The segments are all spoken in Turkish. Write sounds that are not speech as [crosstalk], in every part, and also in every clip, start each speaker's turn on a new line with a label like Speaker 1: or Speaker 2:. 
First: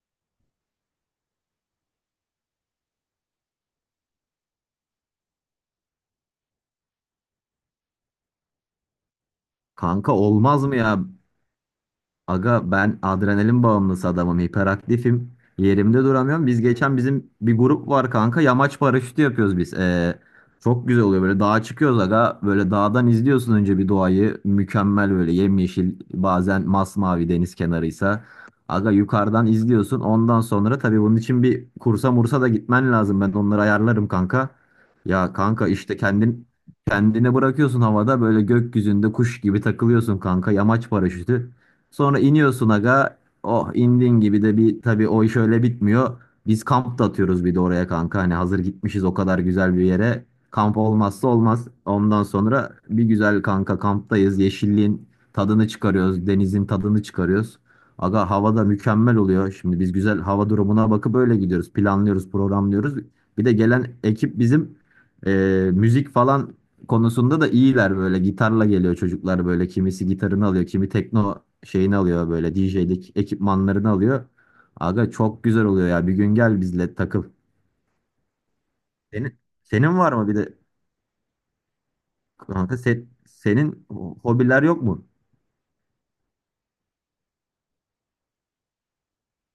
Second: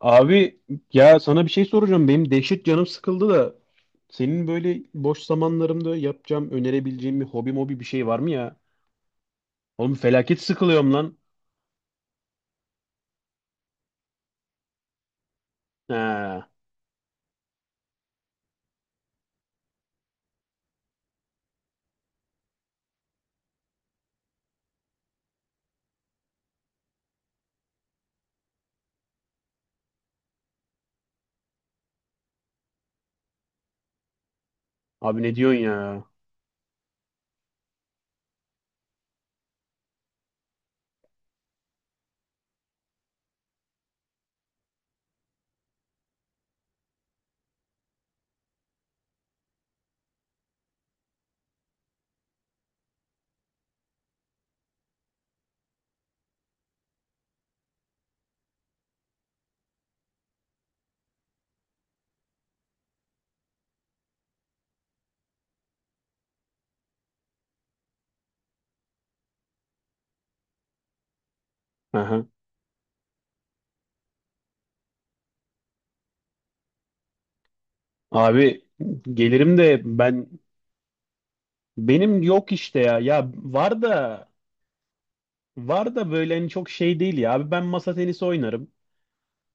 Speaker 1: Abi, ya sana bir şey soracağım. Benim dehşet canım sıkıldı da senin böyle boş zamanlarımda yapacağım, önerebileceğim bir hobi mobi bir şey var mı ya? Oğlum
Speaker 2: Kanka
Speaker 1: felaket
Speaker 2: olmaz mı
Speaker 1: sıkılıyorum
Speaker 2: ya?
Speaker 1: lan.
Speaker 2: Aga ben adrenalin bağımlısı adamım, hiperaktifim. Yerimde duramıyorum.
Speaker 1: Ha,
Speaker 2: Biz geçen bizim bir grup var kanka. Yamaç paraşütü yapıyoruz biz. Çok güzel oluyor böyle dağa çıkıyoruz aga. Böyle dağdan izliyorsun önce bir doğayı. Mükemmel böyle yemyeşil bazen masmavi deniz kenarıysa. Aga yukarıdan izliyorsun. Ondan sonra tabii bunun için bir kursa mursa da gitmen lazım. Ben onları ayarlarım kanka.
Speaker 1: abi
Speaker 2: Ya
Speaker 1: ne diyorsun
Speaker 2: kanka işte
Speaker 1: ya?
Speaker 2: kendin kendine bırakıyorsun havada böyle gökyüzünde kuş gibi takılıyorsun kanka. Yamaç paraşütü. Sonra iniyorsun aga. Oh indin gibi de bir tabii o iş öyle bitmiyor. Biz kamp da atıyoruz bir de oraya kanka. Hani hazır gitmişiz o kadar güzel bir yere. Kamp olmazsa olmaz. Ondan sonra bir güzel kanka kamptayız. Yeşilliğin tadını çıkarıyoruz. Denizin tadını çıkarıyoruz. Aga hava da mükemmel oluyor. Şimdi biz güzel hava durumuna bakıp öyle gidiyoruz. Planlıyoruz, programlıyoruz. Bir de gelen ekip bizim müzik falan konusunda da iyiler, böyle gitarla geliyor çocuklar, böyle kimisi gitarını alıyor, kimi tekno şeyini
Speaker 1: Aha.
Speaker 2: alıyor, böyle DJ'lik ekipmanlarını alıyor. Aga çok güzel oluyor ya, bir gün gel bizle takıl.
Speaker 1: Abi
Speaker 2: Senin,
Speaker 1: gelirim de
Speaker 2: senin var
Speaker 1: ben
Speaker 2: mı bir de
Speaker 1: benim yok
Speaker 2: kanka,
Speaker 1: işte ya. Ya
Speaker 2: senin
Speaker 1: var da
Speaker 2: hobiler yok mu?
Speaker 1: var da böyle hani çok şey değil ya. Abi ben masa tenisi oynarım.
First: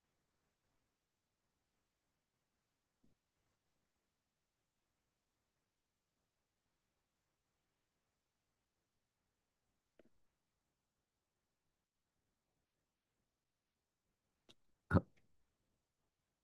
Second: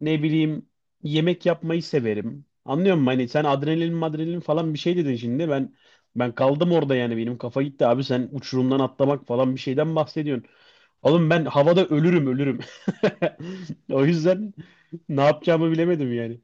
Speaker 1: Ne bileyim, yemek yapmayı severim. Anlıyor musun? Hani sen adrenalin madrenalin falan bir şey dedin şimdi. Ben kaldım orada yani benim kafa gitti abi, sen uçurumdan atlamak falan bir şeyden bahsediyorsun. Oğlum ben havada ölürüm ölürüm. [laughs] O yüzden ne yapacağımı bilemedim yani.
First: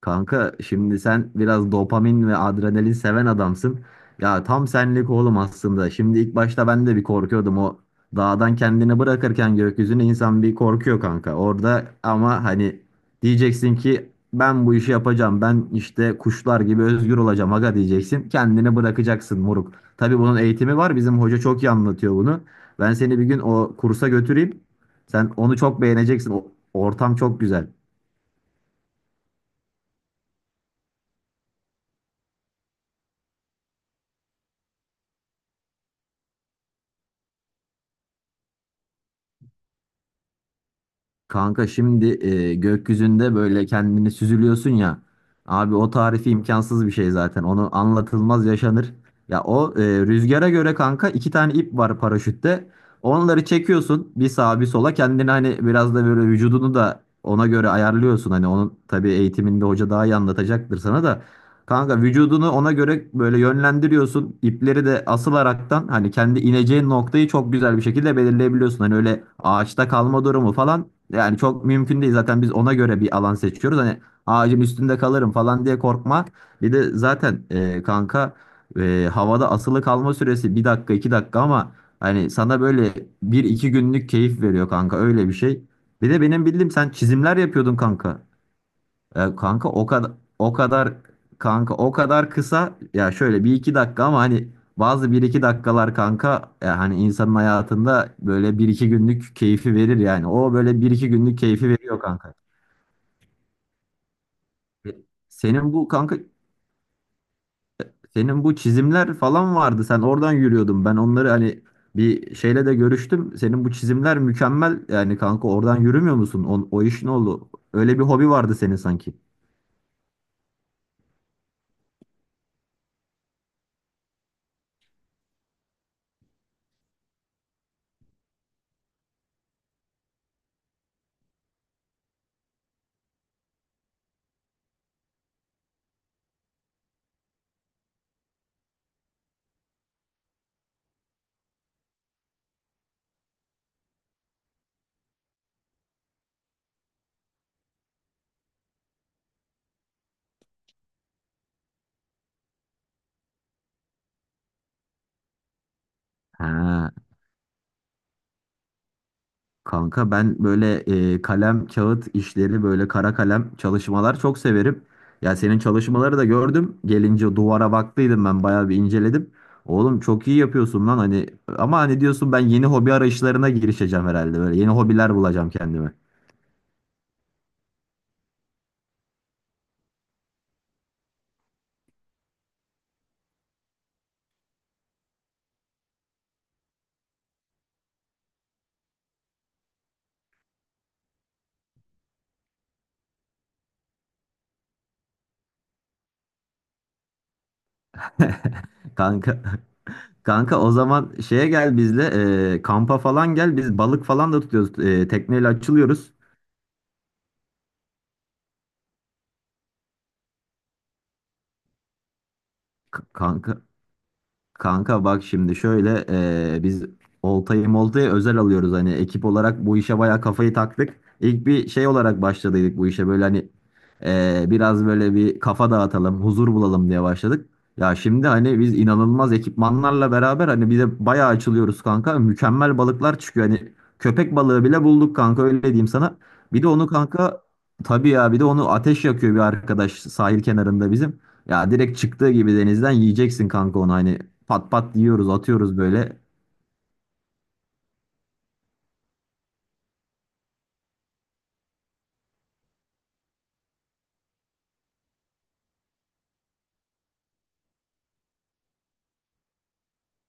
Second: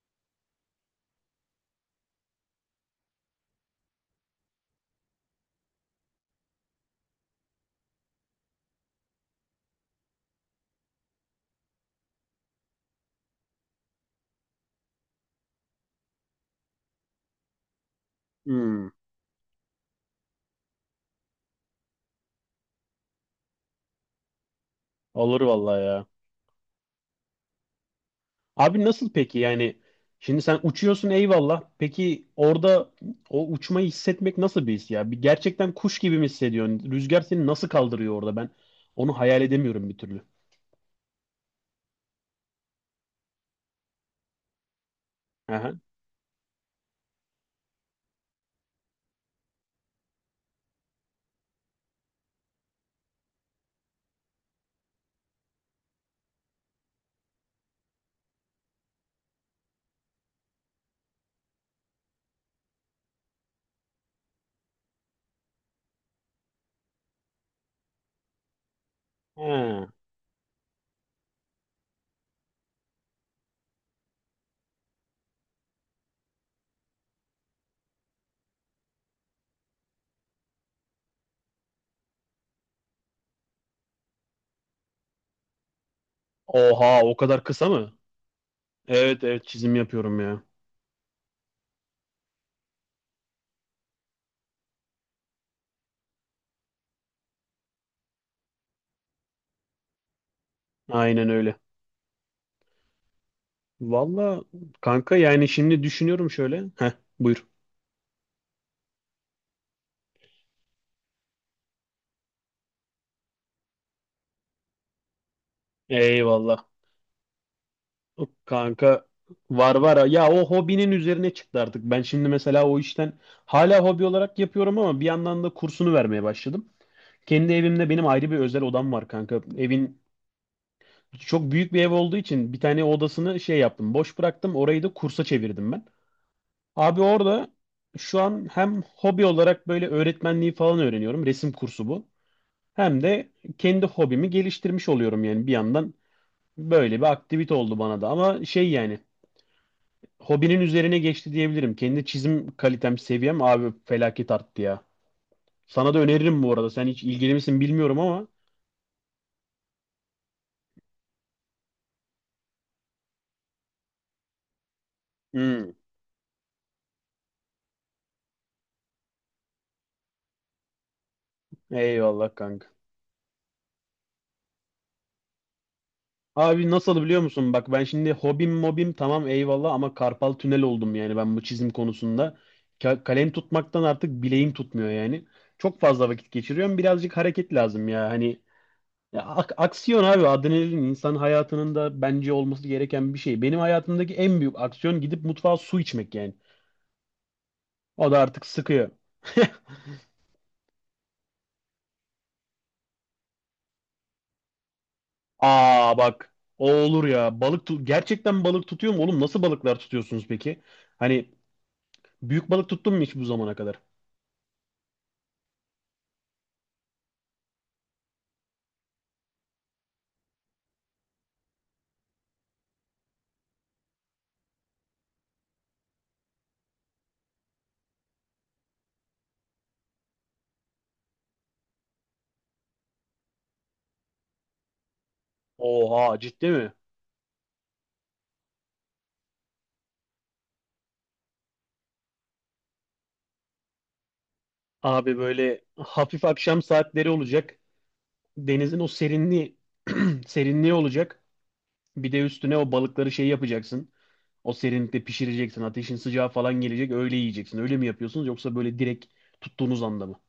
Speaker 2: Kanka şimdi sen biraz dopamin ve adrenalin seven adamsın. Ya tam senlik oğlum aslında. Şimdi ilk başta ben de bir korkuyordum, o dağdan kendini bırakırken gökyüzüne insan bir korkuyor kanka. Orada ama hani diyeceksin ki ben bu işi yapacağım. Ben işte kuşlar gibi özgür olacağım aga diyeceksin. Kendini
Speaker 1: Hmm.
Speaker 2: bırakacaksın moruk. Tabii bunun eğitimi var. Bizim hoca çok iyi anlatıyor bunu. Ben seni bir gün o kursa götüreyim. Sen
Speaker 1: Olur
Speaker 2: onu
Speaker 1: vallahi
Speaker 2: çok
Speaker 1: ya.
Speaker 2: beğeneceksin. O ortam çok güzel.
Speaker 1: Abi nasıl peki yani? Şimdi sen uçuyorsun, eyvallah. Peki orada o uçmayı hissetmek nasıl bir his ya? Bir gerçekten kuş gibi mi hissediyorsun? Rüzgar seni nasıl kaldırıyor orada? Ben onu hayal edemiyorum bir türlü.
Speaker 2: Kanka şimdi gökyüzünde böyle kendini süzülüyorsun ya.
Speaker 1: Aha.
Speaker 2: Abi o tarifi imkansız bir şey zaten. Onu anlatılmaz yaşanır. Ya o rüzgara göre kanka iki tane ip var paraşütte. Onları çekiyorsun bir sağa bir sola. Kendini hani biraz da böyle vücudunu da ona göre ayarlıyorsun. Hani onun tabii eğitiminde hoca daha iyi anlatacaktır sana da. Kanka vücudunu ona göre böyle yönlendiriyorsun. İpleri de asılaraktan hani kendi ineceğin noktayı çok güzel bir şekilde belirleyebiliyorsun. Hani öyle
Speaker 1: Ha.
Speaker 2: ağaçta kalma durumu falan yani çok mümkün değil. Zaten biz ona göre bir alan seçiyoruz. Hani ağacın üstünde kalırım falan diye korkma. Bir de zaten kanka havada asılı kalma süresi bir dakika iki dakika, ama hani sana böyle bir iki günlük keyif veriyor kanka, öyle bir şey. Bir de benim bildiğim sen
Speaker 1: Oha, o
Speaker 2: çizimler
Speaker 1: kadar kısa
Speaker 2: yapıyordun
Speaker 1: mı?
Speaker 2: kanka.
Speaker 1: Evet
Speaker 2: Ya
Speaker 1: evet,
Speaker 2: kanka
Speaker 1: çizim yapıyorum ya.
Speaker 2: o kadar o kadar kısa ya, şöyle bir iki dakika, ama hani bazı bir iki dakikalar kanka, ya hani insanın hayatında böyle bir iki günlük keyfi verir yani. O böyle bir iki
Speaker 1: Aynen
Speaker 2: günlük
Speaker 1: öyle.
Speaker 2: keyfi veriyor kanka.
Speaker 1: Valla
Speaker 2: E,
Speaker 1: kanka, yani
Speaker 2: Senin
Speaker 1: şimdi
Speaker 2: bu kanka
Speaker 1: düşünüyorum şöyle. Heh, buyur.
Speaker 2: senin bu çizimler falan vardı. Sen oradan yürüyordun. Ben onları hani bir şeyle de görüştüm. Senin bu çizimler mükemmel yani kanka, oradan yürümüyor musun?
Speaker 1: Eyvallah.
Speaker 2: O iş ne oldu? Öyle bir hobi vardı senin
Speaker 1: Kanka
Speaker 2: sanki.
Speaker 1: var var. Ya o hobinin üzerine çıktı artık. Ben şimdi mesela o işten hala hobi olarak yapıyorum ama bir yandan da kursunu vermeye başladım. Kendi evimde benim ayrı bir özel odam var kanka. Evin çok büyük bir ev olduğu için bir tane odasını şey yaptım. Boş bıraktım. Orayı da kursa çevirdim ben. Abi orada şu an hem hobi olarak böyle öğretmenliği falan öğreniyorum. Resim kursu bu. Hem de kendi hobimi geliştirmiş oluyorum yani bir yandan böyle bir aktivite oldu bana da. Ama şey yani, hobinin üzerine geçti diyebilirim. Kendi çizim kalitem, seviyem abi felaket arttı ya. Sana da öneririm bu arada. Sen
Speaker 2: Ha.
Speaker 1: hiç ilgili misin bilmiyorum ama.
Speaker 2: Kanka ben böyle kalem kağıt işleri, böyle kara kalem çalışmalar çok severim. Ya senin
Speaker 1: Hmm,
Speaker 2: çalışmaları da gördüm. Gelince duvara baktıydım, ben bayağı bir inceledim. Oğlum çok iyi yapıyorsun lan, hani ama hani diyorsun
Speaker 1: eyvallah
Speaker 2: ben
Speaker 1: kanka.
Speaker 2: yeni hobi arayışlarına girişeceğim herhalde, böyle yeni hobiler bulacağım kendime.
Speaker 1: Abi nasıl biliyor musun? Bak ben şimdi hobim mobim tamam eyvallah ama karpal tünel oldum yani ben bu çizim konusunda. Kalem tutmaktan artık bileğim tutmuyor yani. Çok fazla vakit geçiriyorum. Birazcık hareket lazım ya. Hani ya aksiyon abi, adrenalin insan hayatının da bence olması gereken bir şey. Benim hayatımdaki en büyük aksiyon gidip mutfağa su içmek yani. O da artık
Speaker 2: [laughs]
Speaker 1: sıkıyor.
Speaker 2: Kanka kanka o zaman şeye gel bizle, kampa falan gel, biz balık falan da tutuyoruz. Tekneyle
Speaker 1: Aa
Speaker 2: açılıyoruz.
Speaker 1: bak, o olur ya. Gerçekten balık tutuyor mu oğlum? Nasıl balıklar tutuyorsunuz peki? Hani büyük balık tuttun mu
Speaker 2: K-
Speaker 1: hiç bu zamana
Speaker 2: kanka
Speaker 1: kadar?
Speaker 2: Kanka bak şimdi şöyle, biz oltayı moltayı özel alıyoruz, hani ekip olarak bu işe bayağı kafayı taktık. İlk bir şey olarak başladıydık bu işe, böyle hani biraz böyle bir kafa dağıtalım, huzur bulalım diye başladık. Ya şimdi hani biz inanılmaz ekipmanlarla beraber hani bir de bayağı açılıyoruz kanka. Mükemmel balıklar çıkıyor, hani köpek balığı bile bulduk kanka, öyle diyeyim
Speaker 1: Oha,
Speaker 2: sana.
Speaker 1: ciddi
Speaker 2: Bir de
Speaker 1: mi?
Speaker 2: onu kanka, tabii ya, bir de onu ateş yakıyor bir arkadaş sahil kenarında bizim. Ya direkt çıktığı gibi denizden yiyeceksin kanka onu, hani pat pat
Speaker 1: Abi
Speaker 2: yiyoruz,
Speaker 1: böyle
Speaker 2: atıyoruz böyle.
Speaker 1: hafif akşam saatleri olacak. Denizin o serinliği [clears throat] serinliği olacak. Bir de üstüne o balıkları şey yapacaksın. O serinlikte pişireceksin. Ateşin sıcağı falan gelecek. Öyle yiyeceksin. Öyle mi yapıyorsunuz yoksa böyle direkt tuttuğunuz anda mı?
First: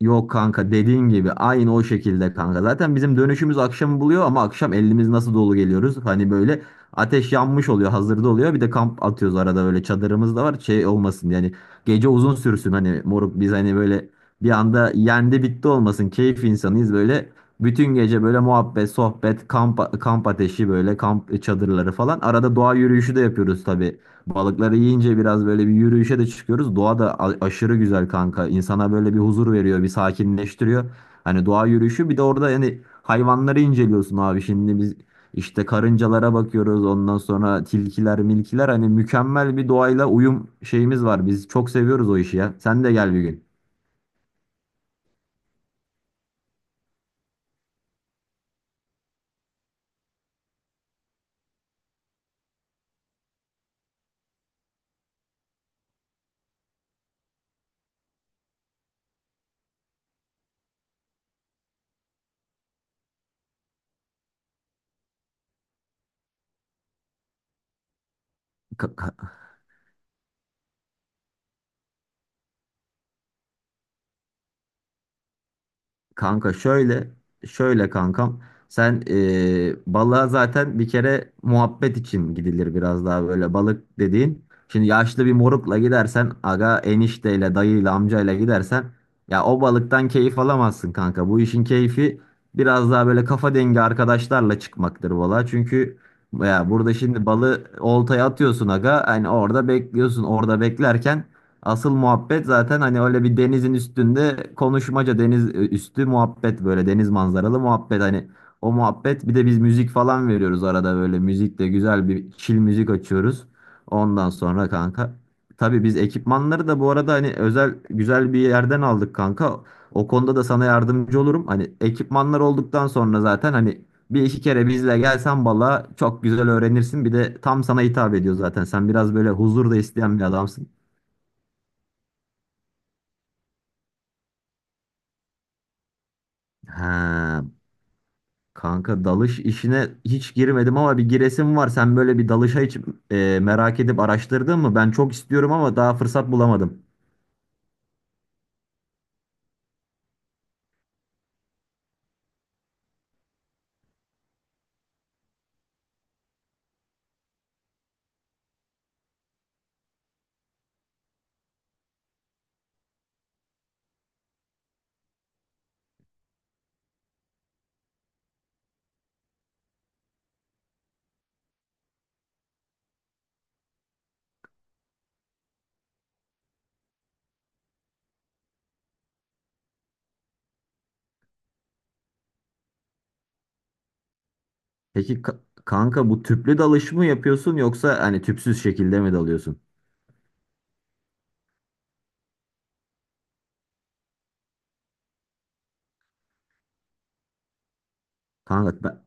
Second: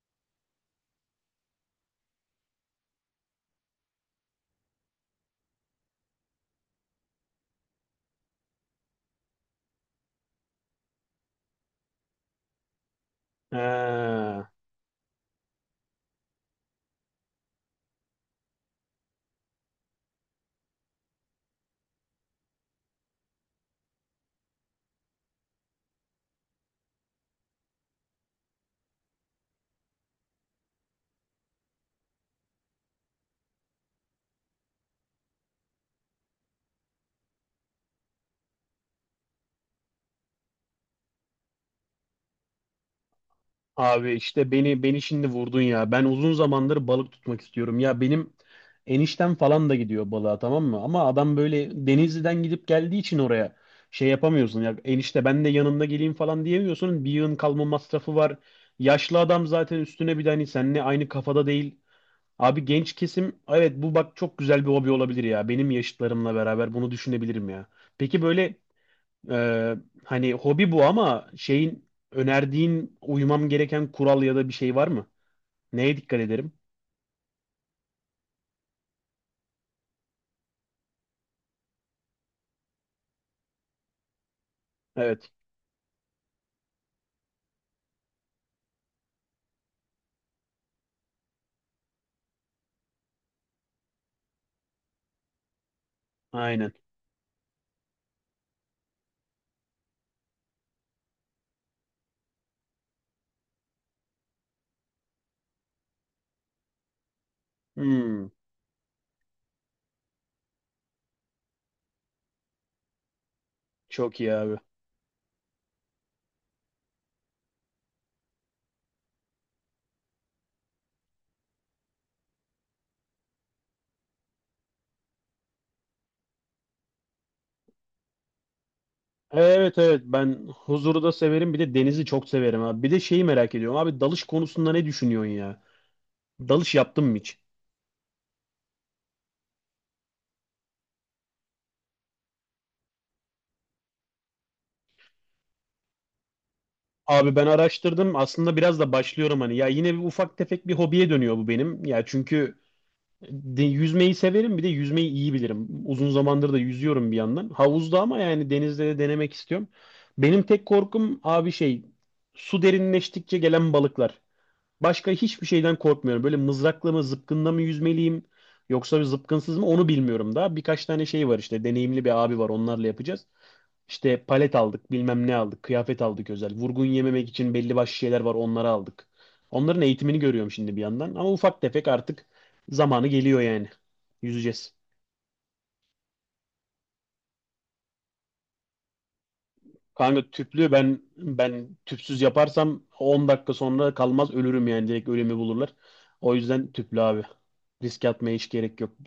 Speaker 2: Yok kanka, dediğin gibi aynı o şekilde kanka. Zaten bizim dönüşümüz akşamı buluyor, ama akşam elimiz nasıl dolu geliyoruz. Hani böyle ateş yanmış oluyor, hazırda oluyor. Bir de kamp atıyoruz arada, böyle çadırımız da var, şey olmasın yani, gece uzun sürsün, hani moruk biz hani böyle
Speaker 1: He.
Speaker 2: bir anda yendi bitti olmasın, keyif insanıyız böyle. Bütün gece böyle muhabbet, sohbet, kamp, kamp ateşi, böyle kamp çadırları falan. Arada doğa yürüyüşü de yapıyoruz tabii. Balıkları yiyince biraz böyle bir yürüyüşe de çıkıyoruz. Doğa da aşırı güzel kanka. İnsana böyle bir huzur veriyor, bir sakinleştiriyor. Hani doğa yürüyüşü bir de orada yani hayvanları inceliyorsun abi. Şimdi biz işte karıncalara bakıyoruz. Ondan sonra tilkiler, milkiler, hani mükemmel bir doğayla uyum şeyimiz var. Biz çok seviyoruz o işi ya. Sen de gel bir gün.
Speaker 1: Abi işte beni şimdi vurdun ya. Ben uzun zamandır balık tutmak istiyorum. Ya benim eniştem falan da gidiyor balığa, tamam mı? Ama adam böyle Denizli'den gidip geldiği için oraya şey yapamıyorsun. Ya enişte ben de yanında geleyim falan diyemiyorsun. Bir yığın kalma masrafı var. Yaşlı adam zaten, üstüne bir de hani seninle aynı kafada değil. Abi genç kesim evet, bu bak çok güzel bir hobi olabilir ya. Benim yaşıtlarımla beraber bunu düşünebilirim ya. Peki böyle
Speaker 2: [laughs]
Speaker 1: ee, hani hobi bu ama şeyin önerdiğin uymam gereken kural ya da bir şey var mı? Neye dikkat ederim?
Speaker 2: Kanka şöyle kankam, sen balığa zaten bir kere muhabbet için gidilir, biraz daha böyle balık dediğin. Şimdi yaşlı
Speaker 1: Evet,
Speaker 2: bir morukla gidersen aga, enişteyle dayıyla amcayla gidersen ya, o balıktan keyif alamazsın kanka. Bu işin keyfi biraz daha böyle kafa dengi arkadaşlarla çıkmaktır balığa. Çünkü ya
Speaker 1: aynen.
Speaker 2: burada şimdi balığı oltaya atıyorsun aga, hani orada bekliyorsun, orada beklerken asıl muhabbet zaten hani öyle bir denizin üstünde konuşmaca, deniz üstü muhabbet, böyle deniz manzaralı muhabbet,
Speaker 1: Hmm,
Speaker 2: hani o muhabbet, bir de biz müzik falan veriyoruz arada, böyle müzikle güzel bir chill müzik açıyoruz.
Speaker 1: çok
Speaker 2: Ondan
Speaker 1: iyi abi.
Speaker 2: sonra kanka, tabii biz ekipmanları da bu arada hani özel güzel bir yerden aldık kanka. O konuda da sana yardımcı olurum. Hani ekipmanlar olduktan sonra zaten hani bir iki kere bizle gelsen balığa çok güzel öğrenirsin. Bir de tam sana hitap ediyor zaten. Sen biraz böyle huzur da
Speaker 1: Evet evet,
Speaker 2: isteyen bir
Speaker 1: ben
Speaker 2: adamsın.
Speaker 1: huzuru da severim bir de denizi çok severim abi. Bir de şeyi merak ediyorum abi, dalış konusunda ne düşünüyorsun ya? Dalış yaptın mı hiç?
Speaker 2: Ha, kanka dalış işine hiç girmedim ama bir giresim var. Sen böyle bir dalışa hiç merak edip araştırdın mı? Ben çok istiyorum ama daha fırsat bulamadım.
Speaker 1: Abi ben araştırdım aslında, biraz da başlıyorum hani, ya yine bir ufak tefek bir hobiye dönüyor bu benim. Ya çünkü yüzmeyi severim bir de yüzmeyi iyi bilirim. Uzun zamandır da yüzüyorum bir yandan. Havuzda ama, yani denizde de denemek istiyorum. Benim tek korkum abi şey, su derinleştikçe gelen balıklar. Başka hiçbir şeyden korkmuyorum. Böyle mızrakla mı zıpkınla mı yüzmeliyim yoksa bir zıpkınsız mı onu bilmiyorum daha. Birkaç tane şey var işte, deneyimli bir abi var, onlarla yapacağız. İşte palet aldık, bilmem ne aldık, kıyafet aldık özel. Vurgun yememek için belli başlı şeyler var, onları aldık. Onların eğitimini görüyorum şimdi bir yandan. Ama ufak tefek artık zamanı geliyor yani. Yüzeceğiz.
Speaker 2: Peki kanka, bu tüplü dalış mı yapıyorsun yoksa hani tüpsüz şekilde mi dalıyorsun?
Speaker 1: Kanka tüplü, ben tüpsüz yaparsam 10 dakika sonra kalmaz ölürüm yani direkt ölümü bulurlar. O yüzden tüplü abi. Risk atmaya hiç gerek
Speaker 2: Kanka
Speaker 1: yok.
Speaker 2: ben,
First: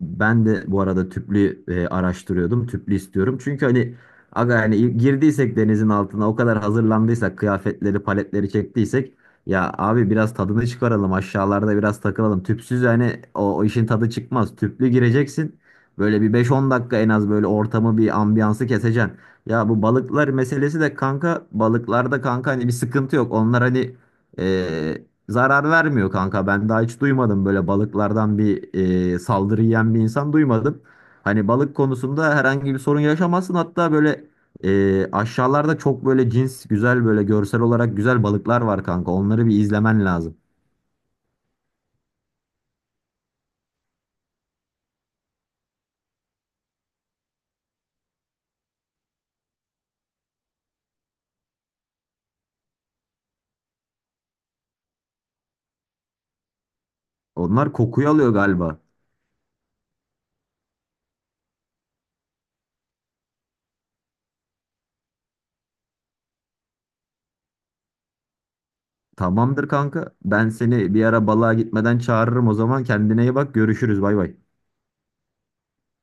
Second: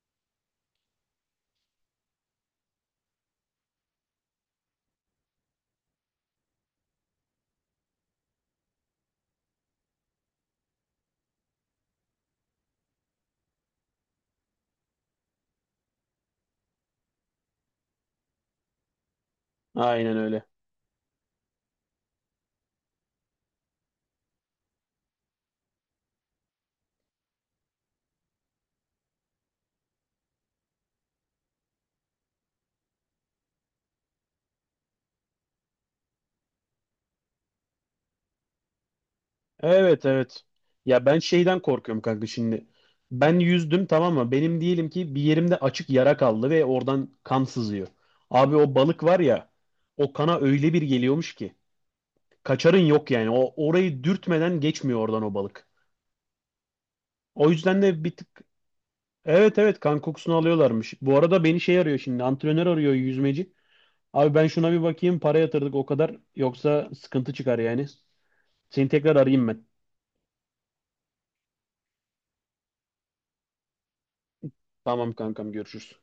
Speaker 2: Ben de bu arada tüplü araştırıyordum. Tüplü istiyorum. Çünkü hani aga yani girdiysek denizin altına, o kadar hazırlandıysak, kıyafetleri paletleri çektiysek, ya abi biraz tadını çıkaralım aşağılarda, biraz takılalım. Tüpsüz yani o işin tadı çıkmaz. Tüplü gireceksin. Böyle bir 5 10 dakika en az böyle ortamı, bir ambiyansı keseceksin. Ya bu
Speaker 1: Aynen
Speaker 2: balıklar
Speaker 1: öyle.
Speaker 2: meselesi de kanka, balıklarda kanka hani bir sıkıntı yok. Onlar hani e, zarar vermiyor kanka. Ben daha hiç duymadım böyle balıklardan bir saldırı yiyen bir insan duymadım. Hani balık konusunda herhangi bir sorun yaşamazsın. Hatta böyle aşağılarda çok böyle cins güzel, böyle görsel olarak güzel balıklar var kanka. Onları bir
Speaker 1: Evet
Speaker 2: izlemen lazım.
Speaker 1: evet. Ya ben şeyden korkuyorum kanka şimdi. Ben yüzdüm tamam mı? Benim diyelim ki bir yerimde açık yara kaldı ve oradan kan sızıyor. Abi o balık var ya, o kana öyle bir geliyormuş ki. Kaçarın yok yani. O orayı dürtmeden geçmiyor oradan o balık. O
Speaker 2: Onlar
Speaker 1: yüzden de
Speaker 2: kokuyu
Speaker 1: bir tık
Speaker 2: alıyor galiba.
Speaker 1: evet evet, kan kokusunu alıyorlarmış. Bu arada beni şey arıyor şimdi, antrenör arıyor yüzmeci. Abi ben şuna bir bakayım, para yatırdık o kadar yoksa sıkıntı çıkar yani. Seni tekrar arayayım ben.
Speaker 2: Tamamdır kanka. Ben seni bir ara balığa gitmeden çağırırım o zaman. Kendine iyi bak. Görüşürüz. Bay bay.
Speaker 1: Tamam kankam, görüşürüz.